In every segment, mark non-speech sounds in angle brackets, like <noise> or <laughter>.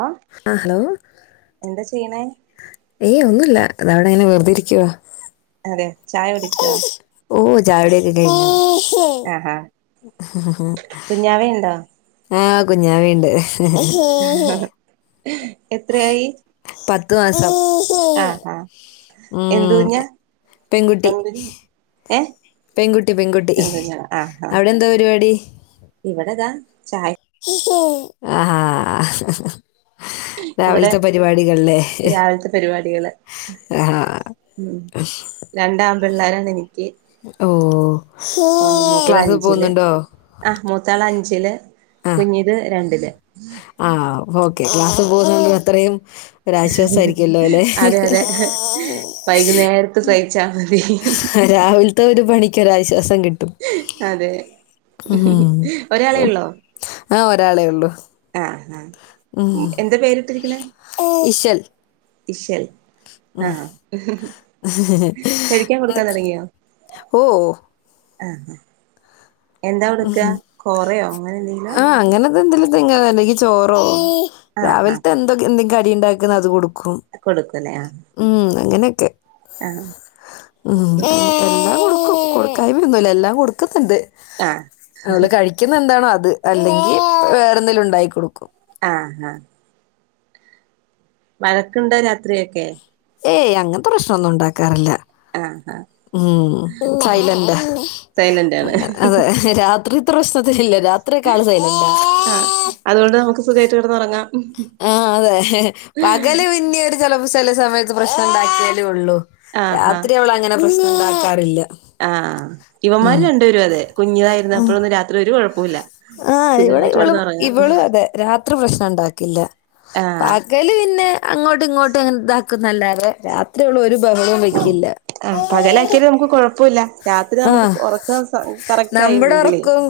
ആ എന്താ ചെയ്യണേ? ഏയ് ഒന്നുല്ല ദ വടെ ങ്ങനെ വെർതെരിയ്ക്കുവാ. അതെ ചായ കുടിച്ചോ? ഓ ചായുടിക്കെ കയിഞ്ഞ് ആഹാ ഹ് ഹ് ഹ് കുഞ്ഞാവ ഉണ്ടോ ഹ് ആ കുഞ്ഞാവ ഇണ്ട്. ഹ് ഹ് ഹീ ഹി ഹ് എത്രയായി? പത്ത് മാസം. ആഹാ മ് എന്ത് കുഞ്ഞാ എ പെങ്കുട്ടി. പെൺകുഞ്ഞ് ഏ പെങ്കുട്ടി പെങ്കുട്ടി ഹ് പെൺകുഞ്ഞാണ് ആഹാ അവ്ടെന്താ പരിപാടി? ഇവിടെതാ ചായ ആ ഹാ ഹ ഹ് ഹ് ഹ്. ഇവിടെ രാവിൽത്തെ പരിപാടികള്ലേ ഹ് രാവിലത്തെ പരിപാടികള് ഹ് ആ ഉം മ് രണ്ടാ പിള്ളോരാണ് എനിക്ക്. ഓഹ് ക്ലാസ്സ് പോന്ന്ണ്ടോ? ആഹ് മൂത്താളഞ്ചില് കുഞ്ഞിത് രണ്ടില്. ആ വോ ക്കെ ക്ലാസ് പോന്നോണ്ട് ത്രയും ഒരാശ്വാസയിരികൊല്ലോ ലെ ഹ് അതെ അതെ ഹ് വൈകുന്നേരത്ത് സഹിച്ചാ മതി ഹ് രാവിൽത്തോരു പണിക്കൊ ര ആശ്വാസ ഹ് അതെ ഉം ഒരാളേ ള്ളോ? ആ ഒരാളേ ഉള്ളൂ ആ ആ ഉം എന്താ പേരിട്ടിരിക്ന്നെ ഇശൽ ഇശൽ ആഹ് കഴിയ്കാ ക്കൊടുക്കാ തൊടങ്ങിയോ? ഓഓ ആ ഹ എന്താ ഉടുക്ക കൊറയോ അങ്ങനെ ന്തെല? തെന്തെല <unintelligible> ചോറോ ആഹ് രാവിൽത്തെ എന്ധോ കെ എന്തെ ക്കടി ണ്ടാക്ക്‌ന്ന അത് കൊടു കും ആഹ് കൊടുക്കുല്ലേ ആഹ് ഉം അങ്ങനെക്കെ ആഹ് ഉം എല്ലാം കൊടുക്കും കൊടുക്കായിമൊന്നുല്ല എല്ലാം കൊടുക്കുന്നുണ്ട് ആഹ് അവള് കഴിക്കുന്ന എന്താണോ അത് അല്ലെങ്കിൽ വേറെ എന്തേങ്കിലും ഉണ്ടായി കൊടുക്കും ആഹ് ആഹ് വഴക്കുണ്ടോ രാത്രിയൊക്കെ ഏയ് അങ്ങനത്തെ പ്രശ്നമൊന്നും ഉണ്ടാക്കാറില്ല ആഹ് ആഹ് ഉം സൈലന്റ സൈലന്റ് ആണ് അങ്ങെനെ അതെ രാ ത്രി ഇത്ര പ്രശ്നത്തില്ല രാത്രിയൊക്കാൾ സൈലന്റാ ആഹ് അതുകൊണ്ട് നമുക്ക് സുഖായിട്ട് കിടന്നുറങ്ങാം ആഹ് അതെ പകല് പിന്നെ ഒരു ചിലപ്പോ ചില സമയത്ത് പ്രശ്നം ഉണ്ടാക്കിയാലേ ഒള്ളു ആഹാ രാത്രി അവള അങ്ങനെ പ്രശ്നം ഉണ്ടാക്കാറില്ല ആഹ് ഇവമാര് ഉം രണ്ട് വേരും അതെ കുഞ്ഞതായിരുന്നപ്പോഴൊന്നും രാത്രി ഒരു കുഴപ്പോ ഇല്ല ആഹ് ഇവടെ ഇവളും ഇവളും അതെ രാത്രി പ്രശ്ന ഉണ്ടാക്കില്ല ആഹ് പകല് പിന്നെ അങ്ങോട്ടും ഇങ്ങോട്ടും അങ്ങനെ ഇതാക്കുന്നല്ലാതെ രാത്രിവൾ ഒരു ബു ആ പകല ആക്കിയാലും നമുക്ക് കൊഴപ്പുല്ല രാത്രി ആ നമുക്ക് ഉറക്കം സ കറക്റ്റ് നമ്മുടെ ആയില്ലെങ്കിലെ ഉറക്കവും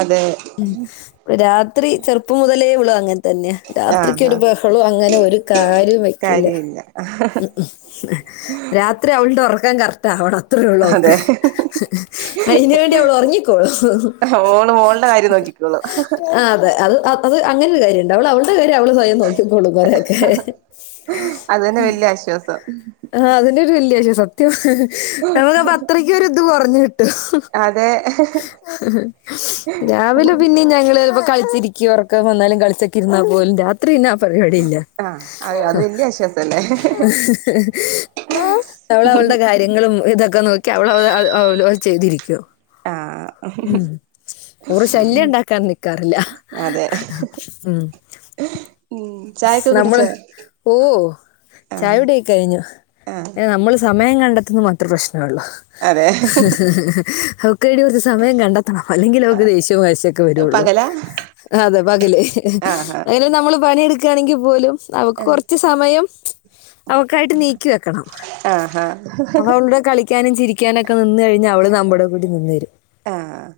അതെ. ഉം രാത്രി ചെറുപ്പം മുതലേ ഉള്ള തന്നെയ ആഹ് രാത്രിക്കൊരു ആഹ് ബഹളോം അങ്ങനെ ഒരു കാര്യവും വെക്കില്ല കാര്യമില്ല ഉം രാത്രി അവളുടെ ഉറക്കം കറക്റ്റ് ആവണം അത്രേ ഉള്ളൂ അവൾക് അതെ അയ്നു വേണ്ടി അവള് ഒർങ്ങിക്കോളും മോള് മോളുടെ കാര്യം നോക്കിക്കോളും ആ അതെ അത് അത് അങ്ങനെരു കാര്യമുണ്ട് അവള് അവളുടെ കാര്യം അവള് സ്വയം നോക്കിക്കോളും കൊറെയൊക്കെ അത് തന്നെ വല്യ ആശ്വാസം ആ അതിന്നൊരു വല്ല്യൊരു സത്യ നമുക്ക്പത്രക്കര്ത് കൊറഞ് കിട്ടും അതെ രാവിലെ പിന്നെ ഞങ്ങള് പ്പോ കളിച്ചിരിക്കും ഒറക്കം വന്നാലും കളിച്ചൊക്കെ ഇരുന്നാ പോലും രാ ത്രീന്നാ പരിപാടിയില്ല ആഹ് അയ് അത് വല്യ ആശ്വാസല്ലേ ആ അവൾ അവളുടെ കാര്യങ്ങളും ഇതൊക്കെ നോക്കി അവള അവള അവ അവ ചെയ്തിരിക്കും ഹ് ഹ് ഉം ഓറ് ശല്യം ഹും ഉണ്ടാക്കാൻ നിക്കാറില്ല അതെ ഉം ഉ നമ്മള് ഓഹ് ആഹ് ചായുടി ഒക്കെ കഴിഞ്ഞു ആഹ് നമ്മള് സമയ യം കണ്ടെത്തുന്നത് മാത്രം പ്രശ്‌ണള്ളു അതെ <unintelligible> കുറച് സമയം കണ്ടെത്തണം അല്ലെങ്കിൽ അവക്ക് ദേഷ്യം വാശിയൊക്കെ വരുള്ളൂ പകലാ അതെ പകലേ ആഹാ അങ്ങനെ നമ്മള് പണിയെടുക്കുകയാണെങ്കിൽ പോലും അവക്ക് കൊറച്ച് സമയം അവക്കായിട്ട് നീക്കി വെക്കണം ആഹാ ആഹ് അവ അവളടെ കളിക്കാനും ചിരിക്കാനും ഒക്കെ നിന്ന് കഴിഞ്ഞാൽ അവള് നമ്മുടെ കൂടി നിന്ന് ത രും ആഹ്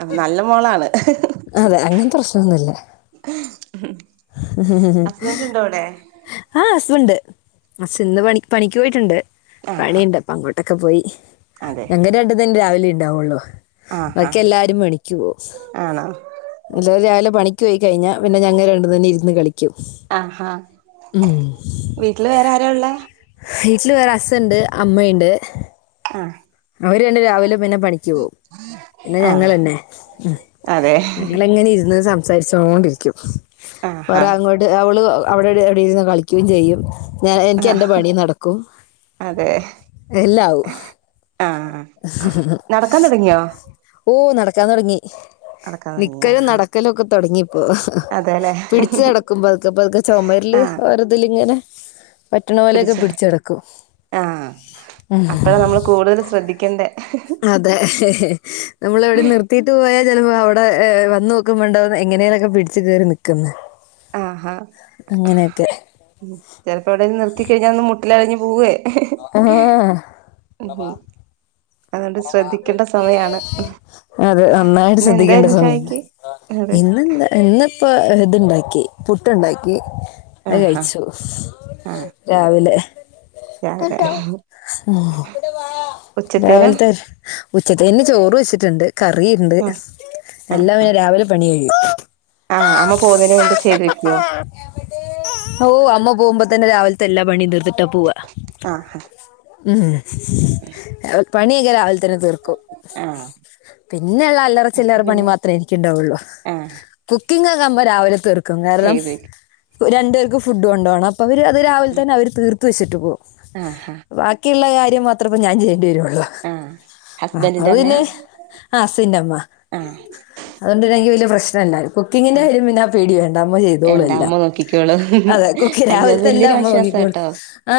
ആ നല്ല മോളാണ് അതെ അങ്ങനത്തെ പ്രശ്നൊന്നുല്ല ഉം ഹസ്ബൻറ് ഉണ്ടോ അവിടെ ണ്ട് ണ്ട് അസ് ഇന്ന് പണി പണിക്ക് പോയിട്ടുണ്ട് ആഹാ പണിയുണ്ട് അപ്പ അങ്ങോട്ടൊക്കെ പോയി അതെ ഞങ്ങ രണ്ട തന്നെ രാവിലെ ഉണ്ടാവുള്ളോ ആഹാ ബാക്കി എല്ലാരും പ ണിക് പോവും ആണോ അല്ല രാവിലെ പണിക്ക് പോയി കഴിഞ്ഞാൽ പിന്നെ ഞങ്ങൾ രണ്ടു തന്നെ ഇരുന്ന് കളിക്കും ഉം ആഹാ വീട്ടില് വേറെ ആരാ ഉള്ളെ വീട്ടിൽ വേറെ അസുണ്ട് അമ്മയുണ്ട് ആഹ് അവര് രണ്ട് രാവിലെ പിന്നെ പണിക്ക് പോവും പിന്നെ ആഹ് ഞങ്ങെന്നെ ഉ അതെ ഞങ്ങൾ എങ്ങനെ ഇരുന്ന് സംസാരിച്ചോണ്ടിരിക്കും ആഹാ വേറെ അങ്ങോട്ട് അവള് അവിടെ എവിടെയിരുന്ന് കളിക്കുകയും ചെയ്യും ഞാൻ എനിക്ക് ആഹ് എന്റെ പണി നടക്കും അതെ എല്ലാവും ആഹ് നടക്കാൻ തുടങ്ങിയോ ഓ നടക്കാൻ തുടങ്ങി നടക്കാൻ തുടങ്ങിയാ നിക്കലും ആ നടക്കലൊക്കെ തുടങ്ങിപ്പോ അതെല്ലെ പിടിച്ചു നടക്കുമ്പൊ പതുക്കെ പതുക്കെ ചുമരില് ആഹ് വർതില് ഇങ്ങനെ പറ്റണ പോലെയൊക്കെ പിടിച്ചോ പിടിച്ചെടക്കും ശ്രദ്ധിക്കേണ്ടേ? അതെ ഹെ ഹെ നമ്മൾ വിടെ നിർത്തീട്ട് പോയാൽ ച അവിടെ വന്നോ ക്കുമ്പോണ്ടാന്നകും എങ്ങനെേലൊക്കെ പിടിച്ച് കേറി നിക്ക്ന്ന്. ആഹ അങ്ങനെയൊക്കെ ഉ ചെലപ്പോ വെടേലും നിർത്തി കഴിഞ്ഞാലൊന്ന് മുട്ടിലഴഞ്ഞ് പോവേ ആ ആ അതോണ്ട് ശ്രദ്ധിക്കേണ്ട സമയാണ്. അതെ നന്നായിട്ട് ഇന്ന് ശ്രദ്ധിക്കേണ്ട എന്തായിരുന്നു സമയാ ചായക്ക് അതെ ഇന്നെന്താ ഇന്ന് ഇപ്പൾ ഇതുണ്ടാക്കി പുട്ടുണ്ടാക്കി അ ആഹാ കഴിച്ചു ആഹ് രാവിലെ രാവിലെ ഉച്ചത്തേനോ രാവി ഉച്ചത്തിന് ചോറ് വെച്ചിട്ടുണ്ട്. കറിയുണ്ട് ആഹ് എല്ലാം പിന്നെ രാവിലെ പണിയെയും ആ അമ്മ പോവുന്നേന് മുമ്പ് ചെയ്ത് വെക്കുവാ ഓ അമ്മ പോകുമ്പോ തന്നെ രാവിലത്തെ എല്ലാ പണിം തീർത്തിട്ടാ പോവ ആഹ് ഉം രാ പണിയൊക്കെ രാവിലെ തന്നെ തീർക്കും. ആഹ് പിന്നെള്ള അപ്പൊ അല്ലറച്ചില്ലറ പണി പിന്നെ മാത്രേ എനിക്ക് ഉണ്ടാവുള്ളൂ. ആഹ് കു കുക്കിങ്ങോക്കെമ്മ രാവിലെ തീർക്കും. കാരണം ചെയ്ത് രണ്ടു പേർക്ക് ഫുഡ് കൊണ്ടോണം. പ്പ അവര് അത് രാവിലെ വെക്കും തന്നെ അവർ തീർത്ത് വെച്ചിട്ട് പോകും. ആഹ് വാക്കിള്ള കാര്യം മാത്രപ്പം ഞാൻ ചെയ്യേണ്ടി വരോള്ളു. ആഹ് ആ ഹസ്ബൻഡിന്റെ അത്പിന്നെ അമ്മയാ ആ സിന്റെമ്മ ആഹ് അതോണ്ട് തന്നെ എനിക്ക് വലൃയ പ്രശ്നല്ല. കുക്കിങ്ങിന്റെ കാര്യം പിന്നെ ആ പേടി വേണ്ട, അമ്മ ചെയ്തോളൂ വേണ്ട എല്ലാം. അമ്മ നോക്കിക്കോളൂ അതെ ക്കി അയ്യോ അത് രാവിൽത്തെല്ലാ വല്യൊരു മ്മ ങ്ങിക്കോളും. ആശ്വാസാട്ടോ ആ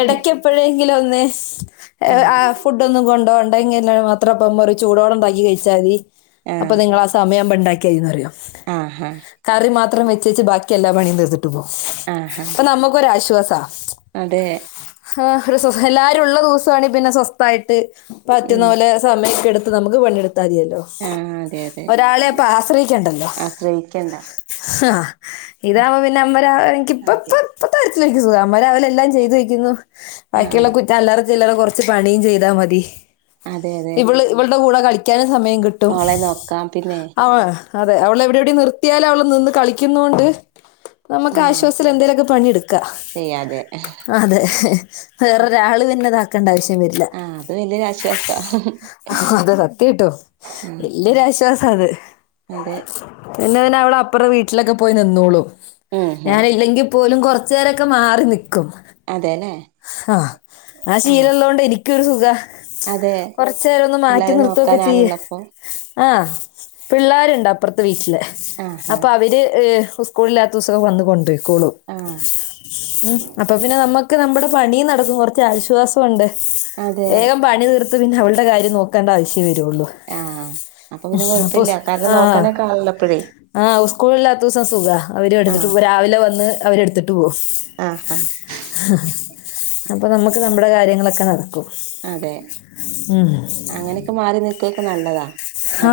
എടക്കെ പ്പഴേങ്കിലൊ- ന്നെ ഉം കൊണ്ടോണ്ടെങ്കി ന്നൊട് മാത്ര മ്മ പറി ചൂടോടെണ്ടാക്കി കഴിച്ചാ മതി അപ്പൊ നിങ്ങളാ സമയ മ്മ ണ്ടാക്കിയായിന്ന് അറിയോ? ആഹ മാത്രം വെച്ചച്ച് ബാക്കി എല്ലാ പണിം തീർത്തിട്ട് പോവും അപ്പൊ നമ്മുക്കൊരാശ്വാസ. അതേ ആ ഒരു എല്ലാരുള്ള ദിവസാ ണെങ്കി പിന്നെ സ്വസ്ഥായിട്ട് പറ്റുന്ന ഉം പോലെ സമയൊക്കെടുത്ത് നമുക്ക് പണിയെടുത്ത് മതിയല്ലോ ആ അതെ അതെ ഒരാളെ അപ്പൊ ആശ്രയിക്കണ്ടല്ലോ? ആശ്രയിക്കണ്ട ഹാ ഇതാകുമ്പോ പിന്നെ അമ്മരാവിലെനിക്ക് ഇപ്പ ഇപ്പ അതെ ഇപ്പ തരത്തില വക്ക സുഖം അമ്മരാവിലെ എല്ലാം ചെയ്ത് വയ്ക്കുന്നു. ആ ബാക്കിള്ള കുറ്റം അല്ലറ ചില്ലറ കൊറച്ച് പണിയും ചെയ്താൽ മതി. അതെ അതെ ഇവള് ഇവളുടെ കൂടെ കളിക്കാനും സമയം കിട്ടും. മോളെ നോക്കാം പിന്നെ അവ അതെ അവള് എവിടെ എവിടെ നിർത്തിയാലും അവള് നിന്ന് കളിക്കുന്നൊണ്ട് നമുക്ക് ആ ആശ്വാസൽ എന്തേലൊക്കെ പണിയടുക്കാ. ചെയ്യാതെ അതെ, വേറൊരാള് പിന്നെ ഇതാക്കേണ്ട ആവശ്യ ന്ന് വെരില്ല ആ അത് വല്യൊരു ആശ്വാസാ അതെ സത്യായിട്ടും ഉം വല്യൊശ്വാസ അതെ അതെ പിന്നെവനവ്ടപ്പ്റ വീട്ടിലക്കെ പോയി നിന്നോളും. ഉം ഉം ഞാനില്ലെങ്കിൽ പോലും കൊറ കൊച്ച് നേരൊക്കെ മാറി നിക്കും. അതെല്ലേ ആ ആ ശീലള്ളോണ്ട് എനിക്കൊരു സുഖ. അതെ കൊറച്ചേരൊന്ന് മാറ്റി പിള്ളേരെ നിർത്തൊക്കെ നോക്കാൻ ചിയ്യ്. ആളുള്ളപ്പോ ആ പിള്ളേരുണ്ട് അപ്പുറത്തെ വീട്ടില് ആഹാ അപ്പവര് ഉസ്കൂളില്ലാത്ത ദിസൊക്കെ വന്ന് കൊണ്ടെയികോളും ആ ഉം അപ്പൊ പിന്നെ അമ്മ ക്ക് നമ്മുടെ പണിം നടക്കും കൊറച്ചാശ്വാസൊണ്ട്. അതെ വേഗം പണി തീർ ക്ക് പിന്നെ അവള്ടെ കാര്യം നോക്കേണ്ട ആവശ്ശ്യേ വരൊള്ളൂ. ആ അപ്പൊ പിന്നെ അപ്പൊ കൊഴപ്പില്ല കാരണം ആ നോക്കാനൊക്കെ ആളുള്ളപ്പഴേ ആഹ് ഉസ്കൂളില്ലാത്തവ്സം സുഖ അവര് എടുത്തിട്ട് ആഹ് മ്പ രാവിലെ വന്ന് അവരട് ത്ട്ട് പോകും ആഹ് ഹ അ അപ്പോ നമ്മക്ക് നമ്മുടെ കാര്യങ്ങളൊക്കെ നടം ഉ അതെ ഉം ഹ് നല്ലതാ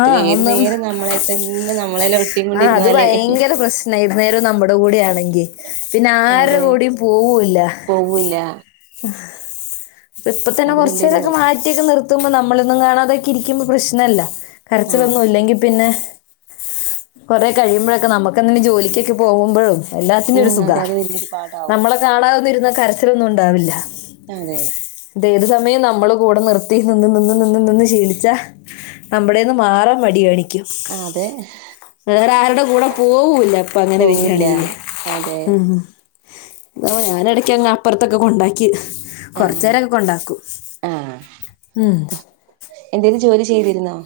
ആ ഒന്നും നേരം നമ്മളെ തന്നെ നമ്മളെല വെട്ടി ആ അത് ക്കുണ്ടിരുന്നാല് ഭയങ്കര പ്രശ്നായിരുന്നേരം നമ്മുടെ കൂടി ആണെങ്കി പിന്നെ ആര അതെ കൂടിം പോവൂ ല്ല പോവൂല്ല <inaudible> ഇപ്പൊ തന്നെ അത് വലിയൊരു കൊർചെരൊക്കെ കാര്യം മാറ്റി ഒക്കെ നിർത്തുമ്പോ ഞമ്മളന്നും കാണാതെ ഇരിക്കുമ്പോ പ്രശ്നല്ല ആഹ് കരച്ചിലൊന്നും ഇല്ലങ്കി പിന്നെ കൊറെ കഴിയുമ്പോഴൊക്കെ നമുക്കെന്ധെലും ജോലിക്കൊക്കെ പോകുമ്പോഴും എല്ലാത്തിനു ഉം ഒരു സുഖ അതെ അത് വലിയൊരു പാടാവും നമ്മളെ കാണാദിരുന്ന കരച്ചിലൊന്നും ഉണ്ടാവില്ല അതെ ത് ഏതു സമയം നമ്മള് കൂട നിർത്തി നിന്ന് നിന്ന് നിന്ന് നിന്ന് ശീലിച്ചാ നമ്മുടെന്ന് മാറാൻ മടിയണിക്കും ആ അതെ വേറെ ആരുടെ കൂടെ പോവൂല്ല ഇപ്പൊ അങ്ങനെ പോവില്ല വരാണെങ്കില് അതെ ഹ് ഹ് മ് ന്നാപ ഞാനടക്ക് അങ്ങ് അപ്പോർ ത്തൊക്കെ കൊണ്ടാക്കി ആഹ് കോർചേരംഗ് കൊണ്ടാക്കും ആഹ് ഉം. എന്തേലും ജോലി ചെയ്തിരുന്നോ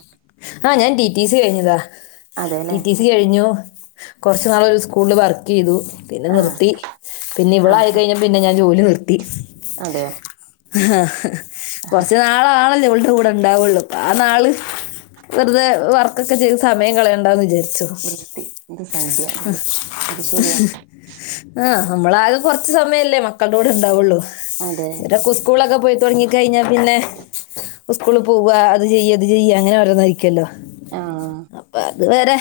ആഹ് ഞാൻ ടി ടി സി കഴിഞ്ഞതാ ടി അതെല്ലേ ടി സി കഴിഞ്ഞു കൊർച്ച്‌ നാളോരു സ്കൂൾ ല് വർക്ക യ്തു പിന്നെ ആഹ് നിർത്തി പിന്നെ ഇവളാ ആഹ് ആഹ് യിക്കഴിഞ്ഞപ്പ പിന്നെ ഞാൻ ജോലി നിർത്തി അതെയോ ഹാ ഹാ കൊർച്ച് നാളാണല്ലേ ഓൾ ടെ കൂടെ ഇണ്ടാവുള്ളൂ പ്പാ ആ നാള് വെറുതെ വർക്കൊക്ക ചെയ്ത് സമയം കളയണ്ടന്ന് വിചാരിച്ചു വൃത്തി ഇത് സന്ധ്യ വ്ർ അത് ശരിയാ നമ്മളാക കോർച്ച് സമയല്ലേ മക്കൾടെ കൂടെ ണ്ടാവുള്ളു അതെ നേരക്ക സ്കൂൾ ലോ ക്കെ പോയി തോട് ങ്ങി കഴിഞ്ഞാ പിന്നെ ഹ് സ്കൂള് പോവ അത് ചെയ്യ ഇത് ചെയ്യ അങ്ങനെ ഓരോന്നയിക്കല്ലോ ആഹ് തോ അപ്പൊ അതുവരെ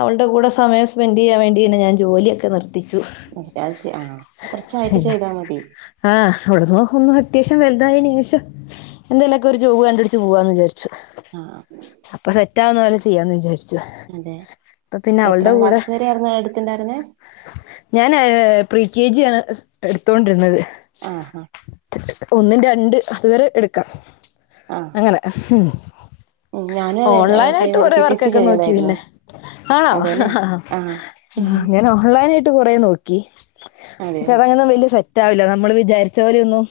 അവൾടെ കൂടെ സമയം സ്പെന്റെ യ്യാൻേവേണ്ടി ആണ് ഞൻ ജോലിയൊക്ക നിർ എ റ്റാഷ് ആ കോർച്ചായിട്ട് ചെയ്താ മതി ഫുൾ ഫോഹോന്ന് ഹത്യാ ഷ്യം വൽ തായി നിം ശേഷം എന്തെലൊക്കെ ഒരു ജോബ് കണ്ടുപിടു ച്ച് പോവാന്ന് വിചാരിച്ചു ആ ട്ടാ ന്ന് പോലെ ചെയ്യാന്ന് വിചാരിച്ചു പ്പ പിന്നെ അവൾടെ എത്രാം കൂടെ ക്ലാസ് വരെ ആയിരുന്നു എടുത്തിണ്ടായിരുന്നേ ഞാനാഹ് പ്രി കെ ജി ആണ് എടുത്തോണ്ടിരുന്നത് ആഹ് ണ്ട് അതുവരെ എടുക്കാം ആഹ് അങ്ങനെ മ് ഉം ഞാനും അതെ ഓൺലൈൻ ആയിട്ട് പ്രൈമറി കൊറെ പി ടി സി വർക്കൊക്കെ നോക്കി കഴിഞ്ഞതായിരുന്നു പിന്നെ ആഹ് ഹ് അതെല്ലേ ഹ ഹ ആഹ് ഞൻ ഓൺല ഞാങ്ങട്ട് കൊറേ നോക്കി പക്ഷെ അതെയോ അതങ്ങന വല്ല്യ സെറ്റ് ആവില്ല നമ്മള് വിചാരിച്ച പോലെയൊന്നും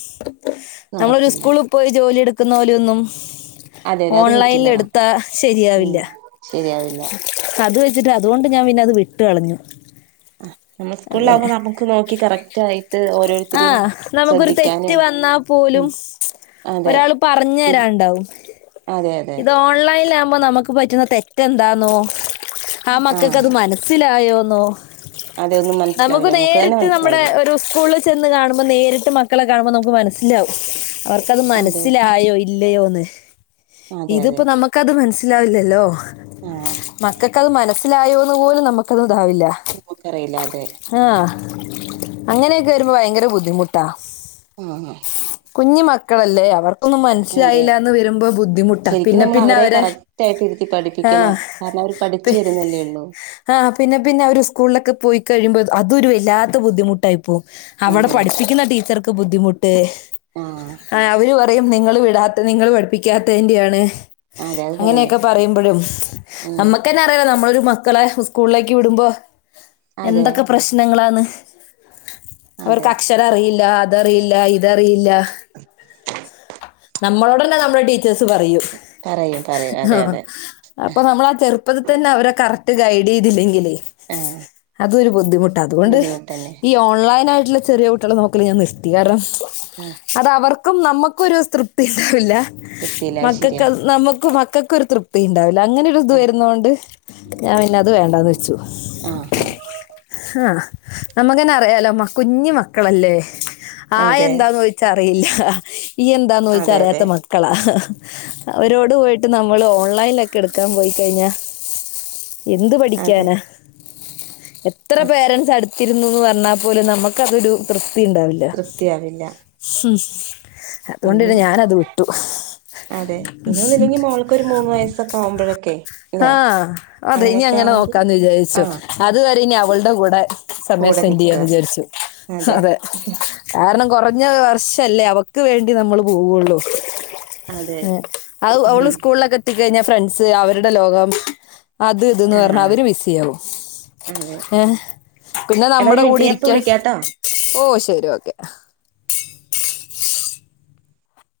നമ്മളൊരു നടക്കില്ല സ്കൂൾ പോയി ജോലി എടുക്കുന്ന പോലെയൊന്നും അതെ അതെ അത് ഓൺലൈൽ പറ്റില്ലടാ എടുത്താ ഉം ശരിയാവില്ല ശരിയാവില്ല അത് വെ ച് ട്ട് അതുകൊണ്ട് നാം പിന്നെ അത് വിട്ട് കളഞ്ഞു അ നമ്മൾ സ്കൂൾ ലാവുമ്പോ നമുക്ക് നോക്കി കറക്റ്റ് ആയി ആഹ് നമുക്കൊരു തെറ്റ് വന്നാ പോലും ഉം അതെ ഒരാള്പർ ഞ്ഞ് തിരി തരാണ്ടാവും അതെ അതെ ഇത് ഓൺലൈലാ മ്മ നമ്മക്ക് പറ്റുന്ന തെറ്റെന്താന്നോ ആ മക്കക്ക് ആഹ് അത് മനസ്സിലായോന്നോ അതെ ഒന്നും നമുക്ക് മനസ്സിലാവില്ല തന്നെ നേരിട്ട് നമ്മടെ മനസ്സിലാവില്ല ഒരു സ്കൂള് ചെന്ന് കാണുമ്പോ നേരിട്ട് മക്കളെ കാണുമ്പോ നമുക്ക് മനസ്സിലാകും അവർക്കത് അതെ മനസ്സിലായോ ഇല്ലയോന്ന് അതെ അതെ ഇത്പ്പോ നമ്മക്കത് മൻസ് വില്ലലോ ആഹ് മക്കക്കത് മനസിലായോന്ന് പോലും നമ്മക്കത് ആവില്ല നമുക്കറിയില്ല അതെ ആ അങ്ങനെ വരുമ്പോ ഭയങ്കര ബുദ്ധിമുട്ടാ ആ ആ. കുഞ്ഞി മക്കളല്ലേ ഒന്നും മനസ്സിലായിലാന്ന് വരുമ്പോ ബുദ്ധിമുട്ടാ ശരിക്കും പിന്നെ നമ്മൾ പിന്നെ അവരെ കറക്റ്റ് ആയിട്ട് ഇരുത്തി ആ. പഠിപ്പിക്കണം കാരണം അവര് പഠിച്ചു വരുന്നല്ലേ ഒള്ളൂ. ആ പിന്നെ പിന്നെ അവര് ഉസ്കൂളിലൊക്കെ പോയി കഴിയുമ്പോ അതൊരു വല്ലാത്ത ബുദ്ധിമുട്ടായി പോവും അവിടെ അതെ പഠിപ്പിക്കുന്ന ടീച്ചർക്ക് ബുദ്ധിമുട്ട് ആഹ് ആ അവര് പറയും നിങ്ങള് വിടാത്ത നിങ്ങള് പഠിപ്പിക്കാത്തയ്ന്റയാണ്. അതെ അത് പറയും അങ്ങനെയൊക്കെ പറയുമ്പോഴും ഉം ന്നമ്മക്കന്നെ അറിയല്ലോ നമ്മളരു മക്കളെ ഉസ്കൂളിലേക്ക് വിടുമ്പോ അതെ എന്തൊക്കെ പ്രശ്നങ്ങളന്ന്. അവർക്ക് അതെ അക്ഷരം അറിയില്ല അതറിയില്ല ഇതറിയില്ല. <inaudible> നമ്മളോട് തന്ന നമ്മളെ ട്ടീ ചേഴ്സ് പറയും പറയും പറയും ആ അതെ അതെ അപ്പ നമ്മളാ ചെറുപ്പത്തിൽ തന്നെ അവരെ കർറ്റ് ഗൈഡ് ചെയ്തില്ലെങ്കിലേ ആഹ് അതൊരു ബുദ്ധിമുട്ടാ അതുകൊണ്ട് ബുദ്ധിമുട്ടന്നെ ഈ ഓൺലൈനായിട്ടുള്ള ചെറിയ കുട്ട്യളെ നോക്കല് ഞാൻ നിർത്തി കാരണം ആഹ് അത് അവർ നമ്മുക്കൊരു തൃപ്തി ണ്ടാവില്ല വൃത്തിയില്ല അത് ശരിയാ മക്കക്ക് നമുക്കു മക്കക്കൊരു തൃപ്തിണ്ടാവില്ല. അങ്ങനെരു ഇത് ആഹ് വരുന്നോണ്ട് ഞാൻ പിന്നെത് വേണ്ടാന്ന് വെച്ചു. ആഹ് ആഹ് ആ നമ്മുക്കന്നെ അറിയാലോ കുഞ് മക്കളല്ലേ? ആ അതെ എന്താന്ന്ചോയ്ച്ചാഅറിയില്ല ഈ എന്താന്ന് അതെ അതെ ചോയ്‌ച്ചാറിയാത്ത മക്കളാ അവരോട് പോയിട്ട് നമ്മൾ ഓൺലൈനൊക്കെ എടുക്കാൻ പോയി കഴിഞ്ഞാ എന്ത് അതെ പഠിക്കാനാ? എത്ര ആഹ് പേരൻസ് അടുത്തിരുന്നുന്ന് പറഞ്ഞാൽ പോലും നമുക്കതൊരു ഉണ്ടാവില്ല തൃപ്തിയാവില്ല ഇനി അതുകൊണ്ടിന്ന ഞാനത് വിട്ടു. അതെ ഇനിയൊന്നില്ലെങ്കി മോൾക്കൊരു മൂന്ന് വയസ്സൊക്കെ ആവുമ്പോഴൊക്കെ ല്ലേ ആ അതെ അങ്ങനെയൊക്കെ ഇനിങ്ങനെ ആണെങ്കിൽ നോക്കാന്ന് വിചാരിച്ചു ആഹ് അത് വെരെനി അവൾടെ കൂടെ. സമയം കൂടെ സ്പെൻഡ് നിക്ക ചെയ്യാന്ന് വിചാരിച്ചു അതെ കാരണം കൊറ ഞ്ഞ വർഷല്ലേ അവക്ക് വേണ്ടി നമ്മള് പോവുള്ളു. അതെ അത് അവള് ഉം സ്കൂളിലക്കെത്തിക്കഴിഞ്ഞ ഫ്രണ്ട്സ് അവരുടെ ലോകം. അത് ഇത്‌ന് ന്നർഞ് ആഹ് അവര് ബിസി ആവും അതെ ഏ. പിന്നെ എടാ ഒരു നമ്മുടെ കൂടെ മിനിറ്റ് ഞാൻ ഇപ്പൊ ഇരിക്കാൻ വിളിക്കാട്ടോ ഓ ഇഷ് രി ഓക്കെ.